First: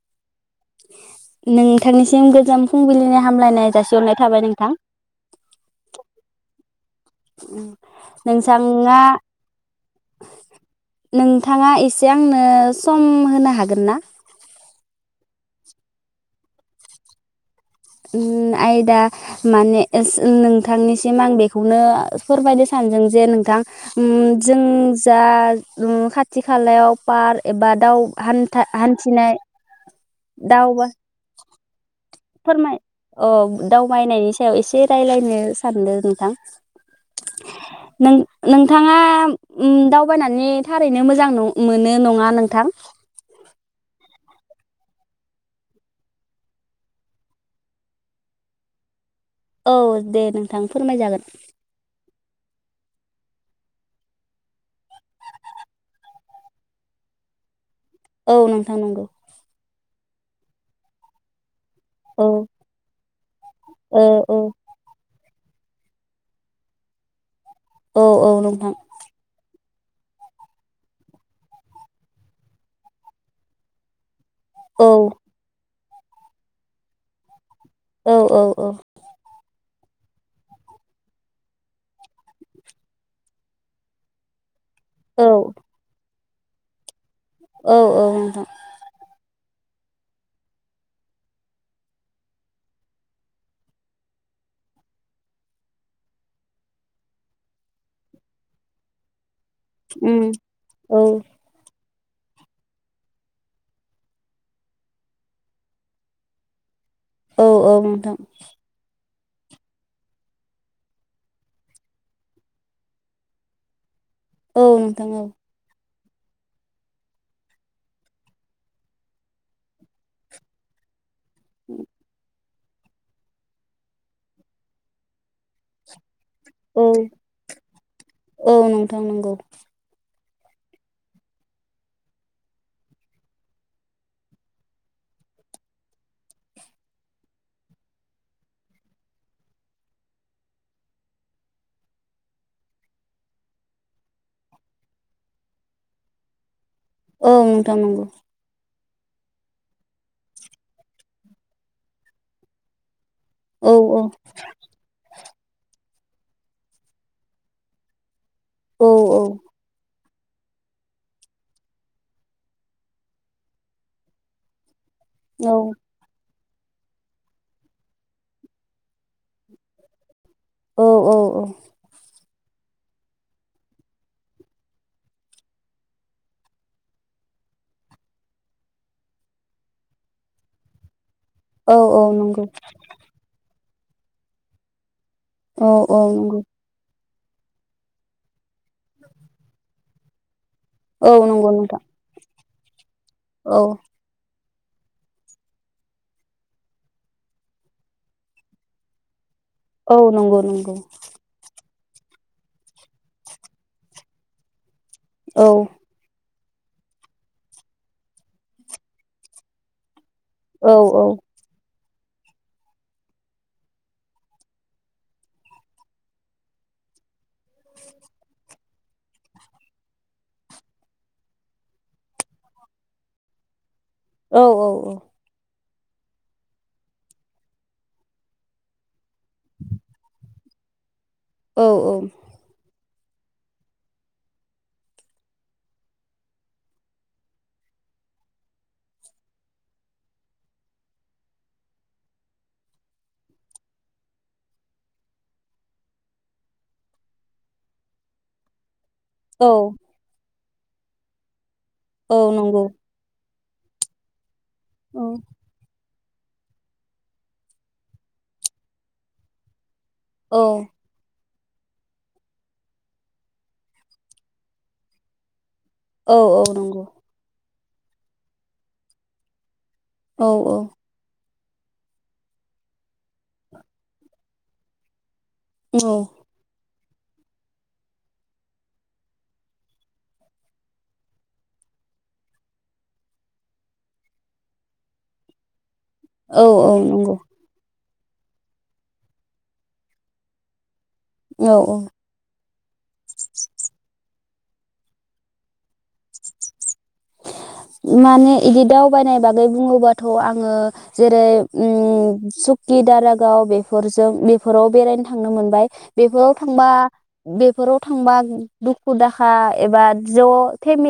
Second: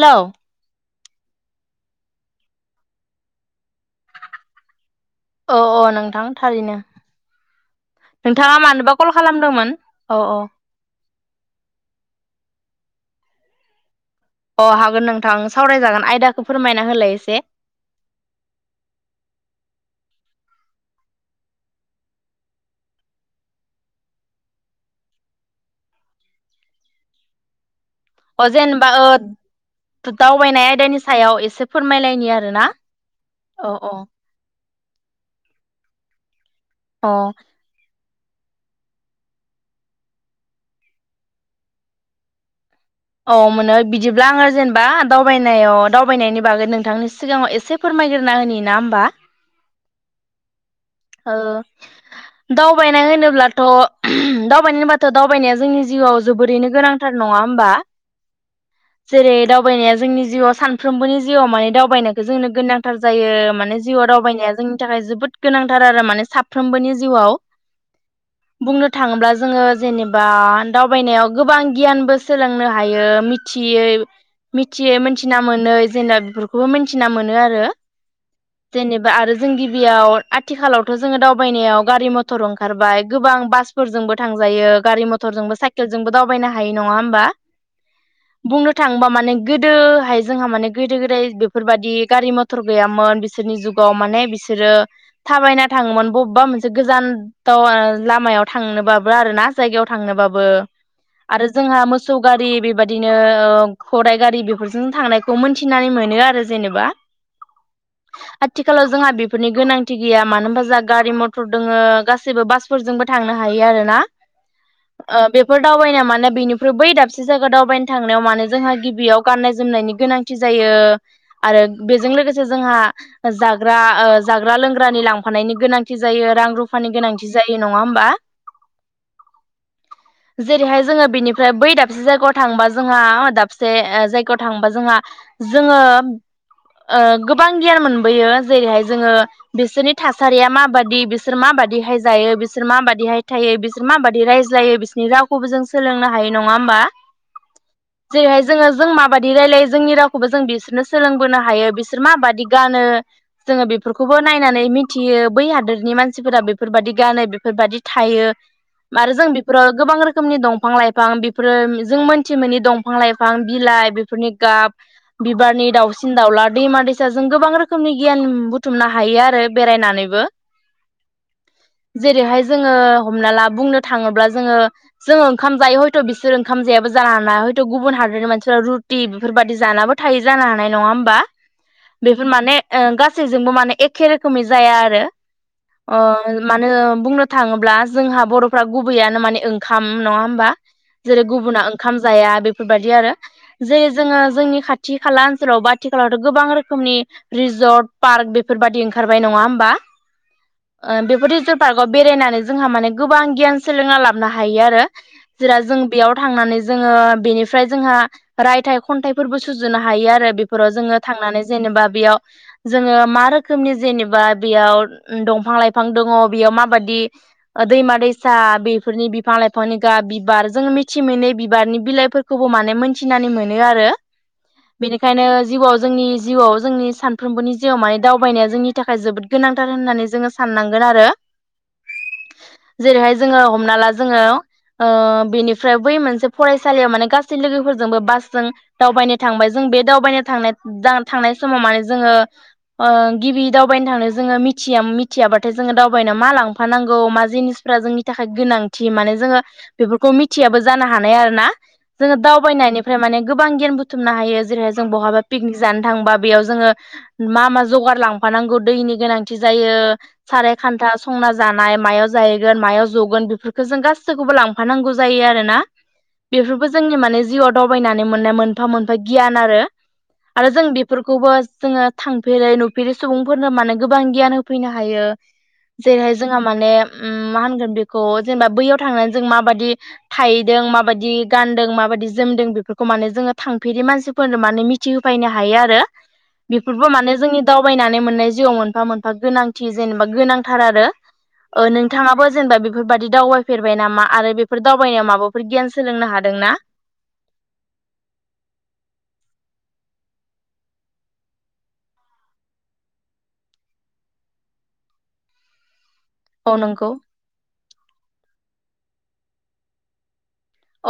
Hello नोंथांनिसिम गोजोन फुंबिलिनि हामलायनाय जासिहरनाय थाबाय नोंथां औ औ नोंथां थारैनो नोंथाङा मानोबा कल खालामदोंमोन औ औ नोंथाङा एसे आंनो सम होनो हागोन ना? अ हागोन नोंथां सावरायजागोन आयदाखौ फोरमायना होलाय एसे ओम आइदा माने नोंथांनिसिम आं बेखौनो फोरमायनो सानदों जे नोंथां ओम जों जा खाथि खालायाव पार एबा दाउ अ जेनेबा ओ दावबायनाय दावबा आयदानि सायाव एसे फोरमायलाय फोरमाय अ दावबायनायनि सायाव एसे रायलायनो सानदों नोंथां अह नों नोंथाङा ओम दावबायनायनि थारैनो मोजां न' मोनो नङा नोंथां औ मोनो बिदिब्ला आङो जेनेबा दावबायनायाव दावबायनायनि बागै नोंथांनि सिगाङाव एसे फोरमायग्रोनना होनि ना होमबा औ दे नोंथां फोरमायजागोन ओ दावबायनाय होनोब्लाथ' दावबायनो होनबाथ' दावबायनाया जोंनि जिउआव जोबोरैनो गोनांथार नङा होमबा। औ नोंथां नंगौ नाया जोंनि जिउआव सानफ्रोमबोनि जिउआव माने दाव दावबायनायखौ औ जोंनो गोनांथार जायो माने औ जिउआव औ दावबायनाया जोंनि थाखाय जोबोद गोनांथार आरो माने साफ्रोमबोनि जिउआव औ औ नोंथां बुंनो थाङोब्ला जोङो जेनेबा दावबायनायाव गोबां गियानबो सोलोंनो हा हायो मिथियै औ मिथियै मिथिना मोनै जेनेबा बेफोरखौबो मिथिना मोनो आरो औ औ औ जेनेबा आरो जोंनि बेयाव आथिखालावथ' जोङो दावबायनायाव गारि मथर ओंखारबाय गोबां बासफोरजोंबो थांजायो। गारि औ मथरजोंबो साइकेलजोंबो दावबायनो हायो नङा होमबा औ औ नोंथां बुंनो थांङोबा माने गोदोहाय जोंहा माने गोदो गोदाय बेफोरबायदि गारि मथर गैयामोन बिसोरनि जुगाव माने बिसोरो थाबायना थाङोमोन बबेबा मोनसे गोजानदाव लामायाव थांनोबाबो आरोना। जायगायाव थांनो उम बाबो औ आरो जोंहा मोस सौगारि बेबायदिनो ओ धराइ गारि बेफोरजों थांनायखौ मोनथिनानै मोनो आरो जेनेबा। औ औ नोंथां। फोरनि गोनांथि गैया मानो होनबा जोंहा गारि मथर दोङो गासैबो बासफोरजोंबो थांनो हायो आरोना। औ नोंथां ओ औ बेफोर दावबायनायाव माने बेनिफ्रु बै दाबसे जायगा दावबायनो थांनायाव मानो जोंहा गिबियाव गाननाय जोमनायनि गोनांथि जायो। आरो बेजों लोगोसे जोंहा जाग्रा ओ जाग्रा लोंग्रानि लांफानायनि गोनांथि जों जायो रां रुफानि औ गोनांथि जायो नङा होमबा? औ नोंथां नंगौ जेरैहाय जोङो बेनिफ्राय बै दाब से जायगायाव थांबा जोंहा दाबसे जायगायाव थांबा जोंहा जोङो ओ गोबां गियान मोनबोयो जेरैहाय जोङो बिसोरनि थासारिया माबादि, बिसोर माबादिहाय जायो, बिसोर माबादिहाय थायो, बिसोर माबादि रायज्लायो, बिसोरनि रावखौबो जों सोलोंनो हायो नङा होमबा? औ नोंथां नंगौ जेरैहाय जोङो जों माबादि रायलायो जोंनि रावखौबो जों बिसोरनो सोलोंबोनो हायो बिसोर माबादि गानो जोङो औ बेफोरखौबो नायनानै मिथियो बै हादोरनि मानसि सिफोरा बेफोरबायाददि गानो बेफोरबायदि थायो। औ आरो जों बेफोराव गोबां रोखोम खोमनि दंफां लाइफां बेफोरो जों मोनथिमोनि दंफां लाइफां बिलाइ बेफोरनि गाब औ बिबारनि दाउसिन दाउला दैमा दैसाजों गोबां रोखोमनि गियान बुथुमनो हायो आरो बेरायनानैबो। औ औ औ। जेरैहाय जोङो हमना ला बुंनो थाङोब्ला जोङो जोङो ओंखाम जायो हयथ' बिसोर ओंखाम जायाबो जानो हानाय। हयथ' गुबुन हादरनि मानसिफ्रा रुटि बेफोरबायदि जानाबो थायो जानो हानाय नङा होमबा? औ औ बेफोर नंगौ माने ओ गासैजोंबो माने एखे रोखोमै जाया आरो। औ अ औ नंगौ मानो बुंनो थाङोब्ला जोंहा बरफ्रा गुबैयानो माने ओंखाम नङा होमबा? औ जेरै नंगौ गुबुना नोंथां ओंखाम जाया बे फोरबादि दि आरो। औ जेरै जों जोंनि खाथि खाला ओनसोलाव बा आथिखालावथ' गोबां रोखोमनि रिजर्ट पार्क बेफोरबायदि ओंखारबाय नङाहोम बा औ नंगौ नंगौ ओ बेफोर रिजर्ट पार्कआव बेरायनानै जोंहा माने गोबां गियान सोलोंना लाबनो हायो आरो औ [unintelligible] जों थांनानै जोङो बेनिफ्राय जोंहा रायथाइ खन्थाइफोरबो सुजुनो हायो आरो बेफोराव औ जोङो औ थांनानै जेनेबा बेयाव जोङो मा रोखोमनि जेनेबा बेयाव दंफां लाइफां दङ बेयाव माबायदि दैमा दैसा बेफोरनि बिफां लाइफांनि गाब बिबार जोङो मिथि मिथि मोनै बिबारनि बिलाइफोरखौबो माने मोनन्थिनानै मोनो आरो औ बेनिखायनो जिउआव जोंनि जिउआव जोंनि सानफ्रोमबोनि जिउआव माने दावबायनाया जोंनि थाखाय जोबोद गोनांथार होननानै जोङो साननांगोन आरो औ-औ जेरैहाय जोङो हमना ला जोङो ओ बेनि ओमफ्राय बै मोनसे फरायसालियाव माने गासै लोगोफोरजोंबो बासजों दावबायनो थांबाय जों बे दावबायनो थांनाय थांनाय समाव माने जोङो गिबि दावबायनो थांनो जोङो मिथिया मिथियाबाथाय जोङो दावबायनायाव मा लांफानांगौ मा जिनिसफ्रा जोंनि थाखाय गोनां थि माने जोङो औ बेफोरखौ मिथि थियाबो जानो हानाय आरोना जोङो औ नंगौ दावबायनायनिफ्राय माने गोबां गियान बुथुमनो हायो जेरैहाय जों औ बहाबा पिकनिक जानो थांबा बेयाव जोङो मा मा जगार लांफानांगौ दैनि गोनांथि जायो औ सारायखानथा संना जानाय मायाव जाहैगोन मायाव जगोन बेफोरखौ जों गासैखौबो लांफानांगौ जायो आरो ना औ औ बेफोरबो नंगौ जोंनि माने जिउआव दावबायनानै मोननाय मोनफा मोनफा गियान आरो औ आरो जों बेफोरखौबो जोङो थांफेरै नुफेरै सुबुंफोरनो माने गोबां गियान होफैनो हायो जेरैहाय औ जोंहा माने उम मा होनगोन बेखौ जेनेबा बैयाव थांनानै जों माबायदि थाहैदों माबायदि गानदों माबायदि जोमदों बेफोरखौ माने जोङो थांफेरि मानसिफोरनो माने मिथिहोफायनो हायो आरो औ औ बेफोरबो माने नंगौ जोंनि दावबायनानै मोननाय जिउआव मोनफा-मोनफा गोनांथि जेनेबा गोनांथार औ आरो औ नोंथाङाबो जेनेबा बे बेफोरबायदि दावबायफेरबाय नामा आरो बे फोर दावबायनायाव माबाफोर गियान सोलोंनो हादोंना माने इदि दावबायनाय बागै बुङोबाथ आङो जेरै सुकि दारागाव बेफोरजों बेफोराव बेरायनो थांनो मोनबाय बेफोराव औ थांबा नंगौ बेफोराव थांबा दुखु दाहा एबा ज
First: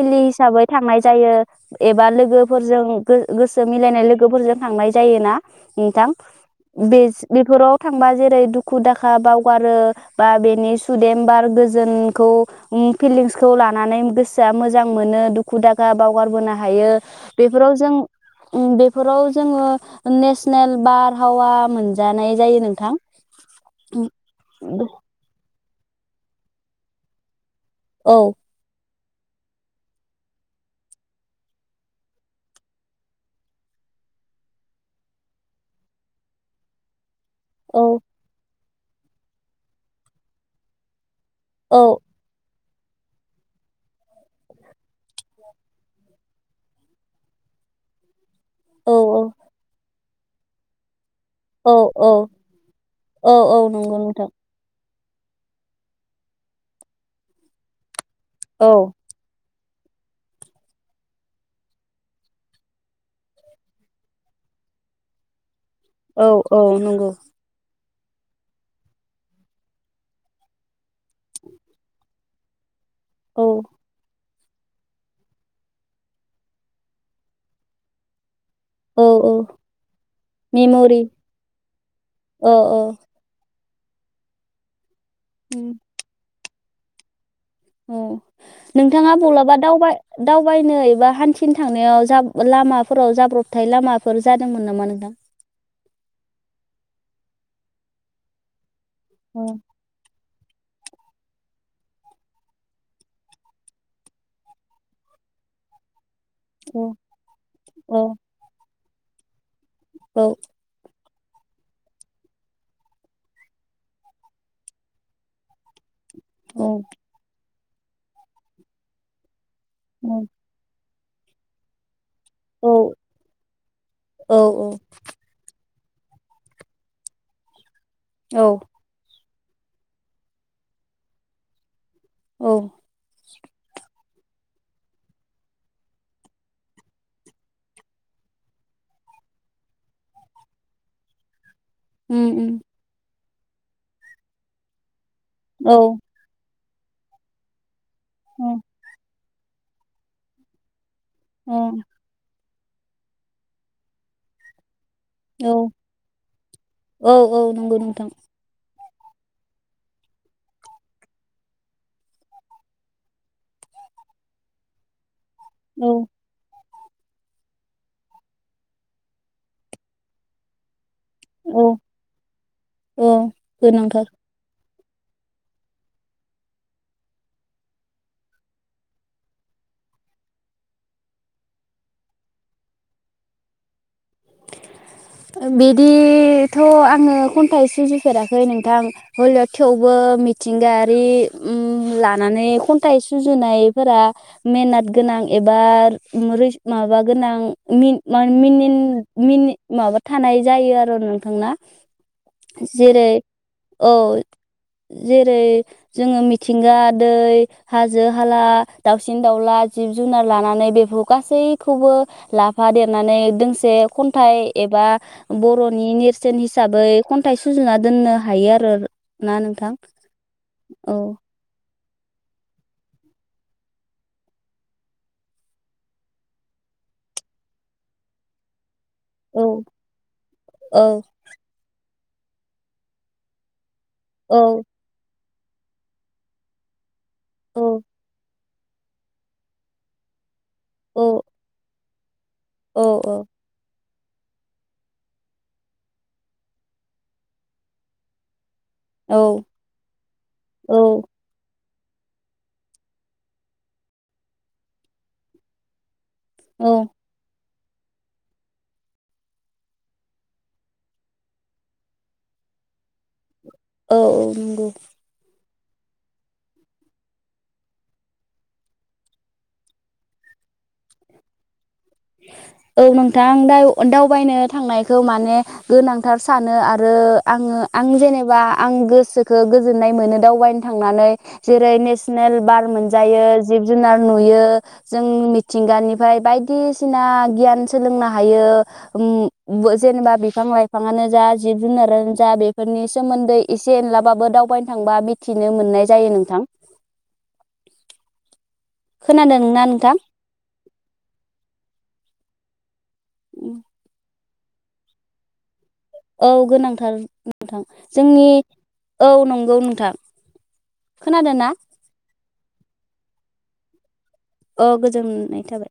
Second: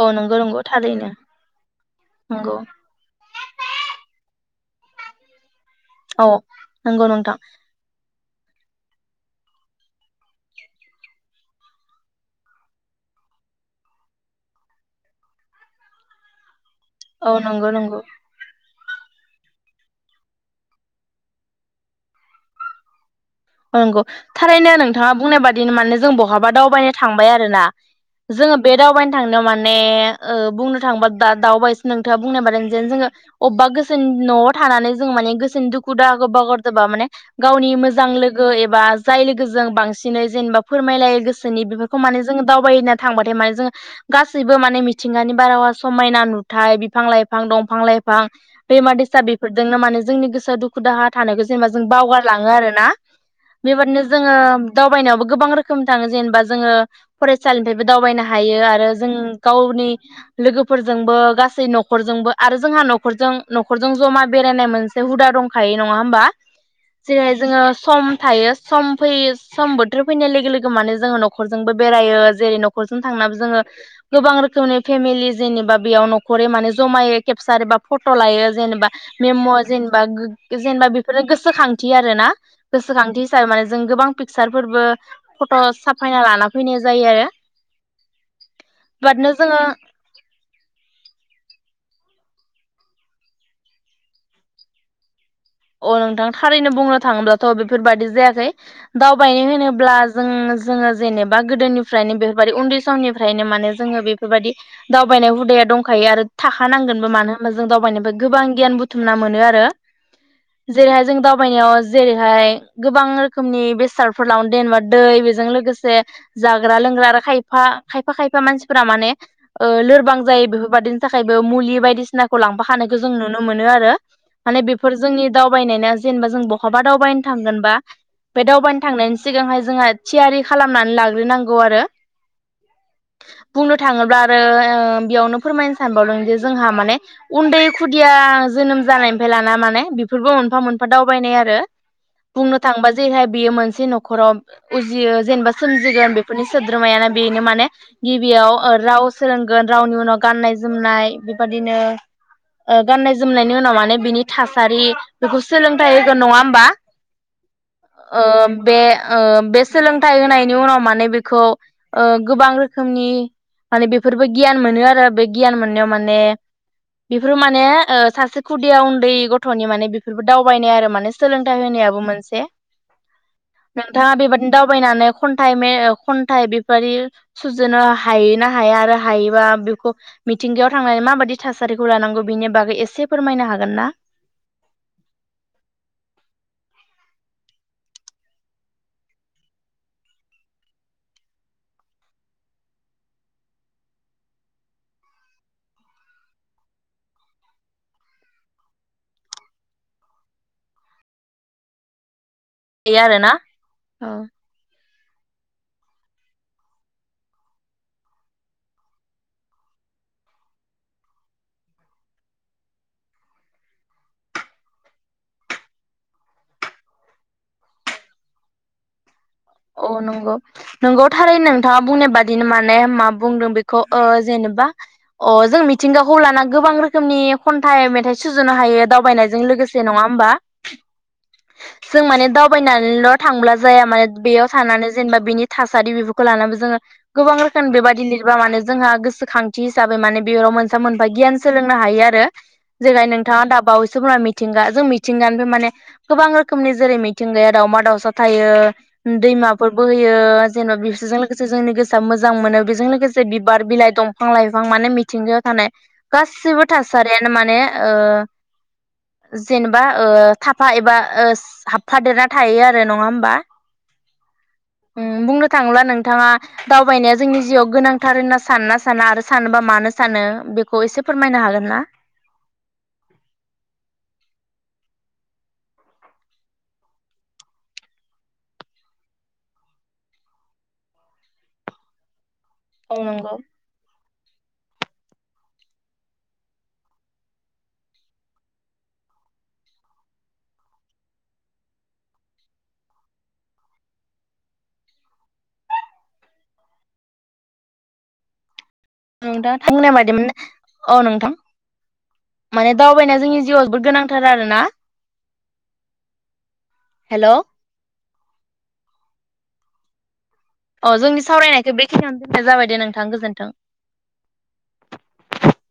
औ नंगौ नंगौ हिसाबै थांनाय थारैनो जायो एबा नंगौ लोगोफोरजों गोसो मिलायनाय लोगोफोरजों थांनाय जायोना। नोंथां औ नंगौ नोंथां बेफोराव थांबा जेरै दुखु दाहा बावगारो बा बेनि सुदेम बार गोजोनखौ फिलिंसखौ लानानै गोसोआ मोजां मोनो दुखु दाखा बाव [unintelligible] हायो औ नंगौ बेफोराव जों नंगौ बे बेफोराव जोङो नेसनेल बारहावा मोनजानाय जायो नोंथां। ओ नंगौ थारैनो नोंथाङा बुंनाय बादि दिनो माने जों बहाबा दावबायनो थांबाय आरो ना। औ जोङो बे दावबायनो थांनो माने, ओ बुंनो थांबा दा दावबायस नोंथाङा बुंनाय बा दा नोंजोंनो जोङो। अबेबा गोसोनि न'आव थानानै जों माने गोसोनि दुखु दाहाखौ बावगार जोबा माने गावनि औ मोजां लोगो। ओ एबा जाय लोगोजों बांसिनै जेनेबा फोरमायलायो गोसो सोनि औ बेफोरखौ माने जोङो। दावबायनो थांबाथाय माने जोङो गासैबो माने मिथिंगानि बारहावा समायना नुथाय बिफां लाइफां दंफां लाइफां दैमा औ दैसा बेफोरदोंनो माने जोंनि गोसोआ दुखु दाहा। थानायखौ जेनेबा औ जों बावगारलाङो आरोना। औ औ नंगौ बेबादिनो नोंथां जोङो। दावबायनायावबो गोबां रोखोम थाङो जेनेबा, जोङो फरायसालिनिफ्रायबो‌ दावबायनो हायो औ आरो जों। गावनि लोगोफोरजोंबो गासै न'खरजोंबो आरो जोंहा न'खरजों न'खरजों जमा बेरायनाय मोनसे हुदा दं। थायो नङा होमबा, औ औ नंगौ जेरै जोङो सम थायो सम फैयो सम बोथोर फैनाय लोगो लोगो माने जोङो न'खरजोंबो बेरायो जेरै नख खरजों थांनाबो औ जोङो गोबां रोख खौनो फेमिलि जेनेबा बेयाव न'खरै माने जमायै केपसार एबा फट' लायो। जेनेबा औ औ मेम' जेनेबा गो जेनेबा मेमरि बेफोरनो गोसोखांथि आरो ना। औ थायो माने जों गोबां पिकसारफोरबो फट' साफायना लाना। फैनाय जायो आरो। ओ नोंथाङा बादनो बलाबा जोङो दावबाय दावबायनो एबा हान्थि थिं थांनायाव जाब लामाफोराव जाब्रबथाय लामाफोर जादोंमोन नामा नोंथां? अ नोंथां थारैनो बुंनो थाङोब्लाथ' बेफोरबायदि जायाखै। औ दावबायनो होनोब्ला जों जोङो जेनेबा गोदोनिफ्रायनो बेफोरबायदि उन्दै समनिफ्रायनो माने जोङो बेफोरबायदि दावबायनाय हुदाया दंखायो। आरो औ थाखानांगोनबो मानो होनबा जों दावबायनो गोबां गियान बु थुमना मोनो आरो। औ। जेरैहाय जों दावबायनायाव जेरैहाय गोबां रोखोमनि बेसादफोर लाङो जेनेबा दै बेजों लोगोसे जाग्रा औ लोंग्रा आरो खाय फा खायफा खायफा मानसिफोरा माने ओ लोरबां जायो बेफोरबादिनो थाखायबो मुलि बायदिसिना खौ लांफा औ खानायखौ जों नुनो मोनो आरो। माने बेफोर जोंनि दावबायनायना जेनेबा जों बहाबा दावबायनो थांगोनबा बे औ दावबायनो थांनायनि सिगांहाय जोंहा थियारि खालामनानै लाग्रोनांगौ आरो। बुंनो थांङोब्ला ओ बेयावनो फोरमायनो सानबावदों दि जोंहा माने उन्दै खुदिया जोनोम जानायनिफ्राय लाना माने बेफोरबो मोनफा मोनफा दावबायनाय आरो। उम बुंनो उम थांबा जेहे बेयो मोनसे नखराव उ जियो जेनेबा औ सोमजिगोन बेफोरनि सोद्रोमायानो बेनो माने गिबियाव उम ओ राव सोलोंगोन रावनि उनाव गाननाय जोमनाय बेबादिनो उम ओ गाननाय जोमनायनि उनाव माने बिनि थासारि बेखौ औ सोलोंथाइ होगोन नङा होमबा। औ औ नंगौ नोंथां ओम बे ओ बे सोलोंथाइ होनायनि उनाव माने बेखौ ओ गोबां रोखोमनि माने बेफोरबो गियान मोनो आरो बे गियान मोननायाव औ माने बेफोरो माने ओ सासे खुदिया उन्दै गथ'नि माने बेफोरबो दावबायनाय आरो माने सोलोंथाइ औ होनायाबो मोनसे। औ गोनांथार नोंथाङा बे बायदिनो दाव बायनानै खन्थाइ मे ओ खन्थाइ बेबादि सुजुनो हायो ना हाया आरो हायोबा बेखौ मिथिंगायाव थांनानै माबाददि थासारिखौ लानांगौ बेनि बागै एसे फोरमायनो हागोन ना? बिदिथ' आङो खन्थाइ सुजुफेराखै नोंथां हलिय' थेवबो मिथिंगायारि उम लानानै खन्थाइ सुजुनायफोरा मेनोथ गोनां एबा माबा गोनां मिनिन मिनि माबा थानाय जायो आरो नोंथां ना। हायो जेरै आरोना औ। जेरै जोङो मिथिंगा दै हाजो हाला दाउसिन दाउला जिब जुनार लानानै बे गासैखौबो लाफा देरनानै दोंसे खन्थाइ एबा बर'नि नेरसोन हिसाबै खन्थाइ सुजुना दोननो हायो आरो। ना नोंथां औ नंगौ औ नंगौआव थारैनो नों थांङा बुंनाय बादिनो माने मा बुंदों बेखौ ओ जेनेबा अ जों मिथिंगाखौ लाना गोबां रोखोमनि खन्थाइ मेथाइ सुजुनो हायो। दावबायनायजों औ लोगोसे नंङा होमबा। औ जों माने दावबायनानैल' थांब्ला जाया मा बेयाव औ थानानै जेनेबा बिनि थासारि बेफोरखौ लानानैबो जोङो गोबां औ रोखोम बेबायदि लिरबा माने जोंहा गोसोखांथि हिसाबै माने बेयाव मोनसे औ मोनफा गियान सोलोंनो हायो आरो। औ जेगाय नोंथाङा दाबाव जोफोरा मिथिंगा जों मिथिंगानिफ्राय माने गोबां रोखोमनि जेरै मिथिंगाया दावमा दाउसा थायो दैमाफोर बोहैयो जेनेबा औ बेसोरजों लोगोसे जोंनि गो सोआ मोजां मोनो बेजों लोगोसे बिबार बिलाइ दंफां लाइफां माने मिथिंगायाव थानाय गासिबो औ थासारियानो माने ओ जेनेबा ओ थाफा एबा ओ हाबफादेरना थायो आरो नङा होमबा। औ औ नंगौ। उम बुंनो थाङोब्ला नोंथाङा दावबायनाया जोंनि जिउआव गोनांथार होनना साननोना साना आरो सानोबा मानो सानो बेखौ एसे फोरमायनो हागोन ना। औ नोंथां दावबायनो थांनायखौ माने गोनांथार सानो आरो आङो आं जेनेबा आं गोसोखौ गोजोननाय मोनो दावबायनो थांनानै जेरै नेसनेल बार औ मोनजायो नंगौ जिब जुनार नुयो जों मिथिंगानिफ्राय बायदिसि सिना गियान सोलोंनो हायो जेनेबा बिफां लाइफाङानो जा जिब जुनारानो जा बेफोरनि सोमोन्दै एसे एनलाबाबो दावबायनो थांबा मिथिनो मोननाय जायो नोंथां। खोनादों नोंथां ना बुंनायबायदिमोन औ नोंथां । माने दावबायनाया जोंनि जिउआव जोबोर गोनां। थार आरोना। औ गोनां। थार हेल' नोंथां। जोंनि औ नंगौ नोंथां। अ जोंनि खोनादों ना सावरायनायखौ बेखिनियावनो दोननाय जाबाय दे नोंथां गोजोन्थों। ओ गोजोननाय थाबाय।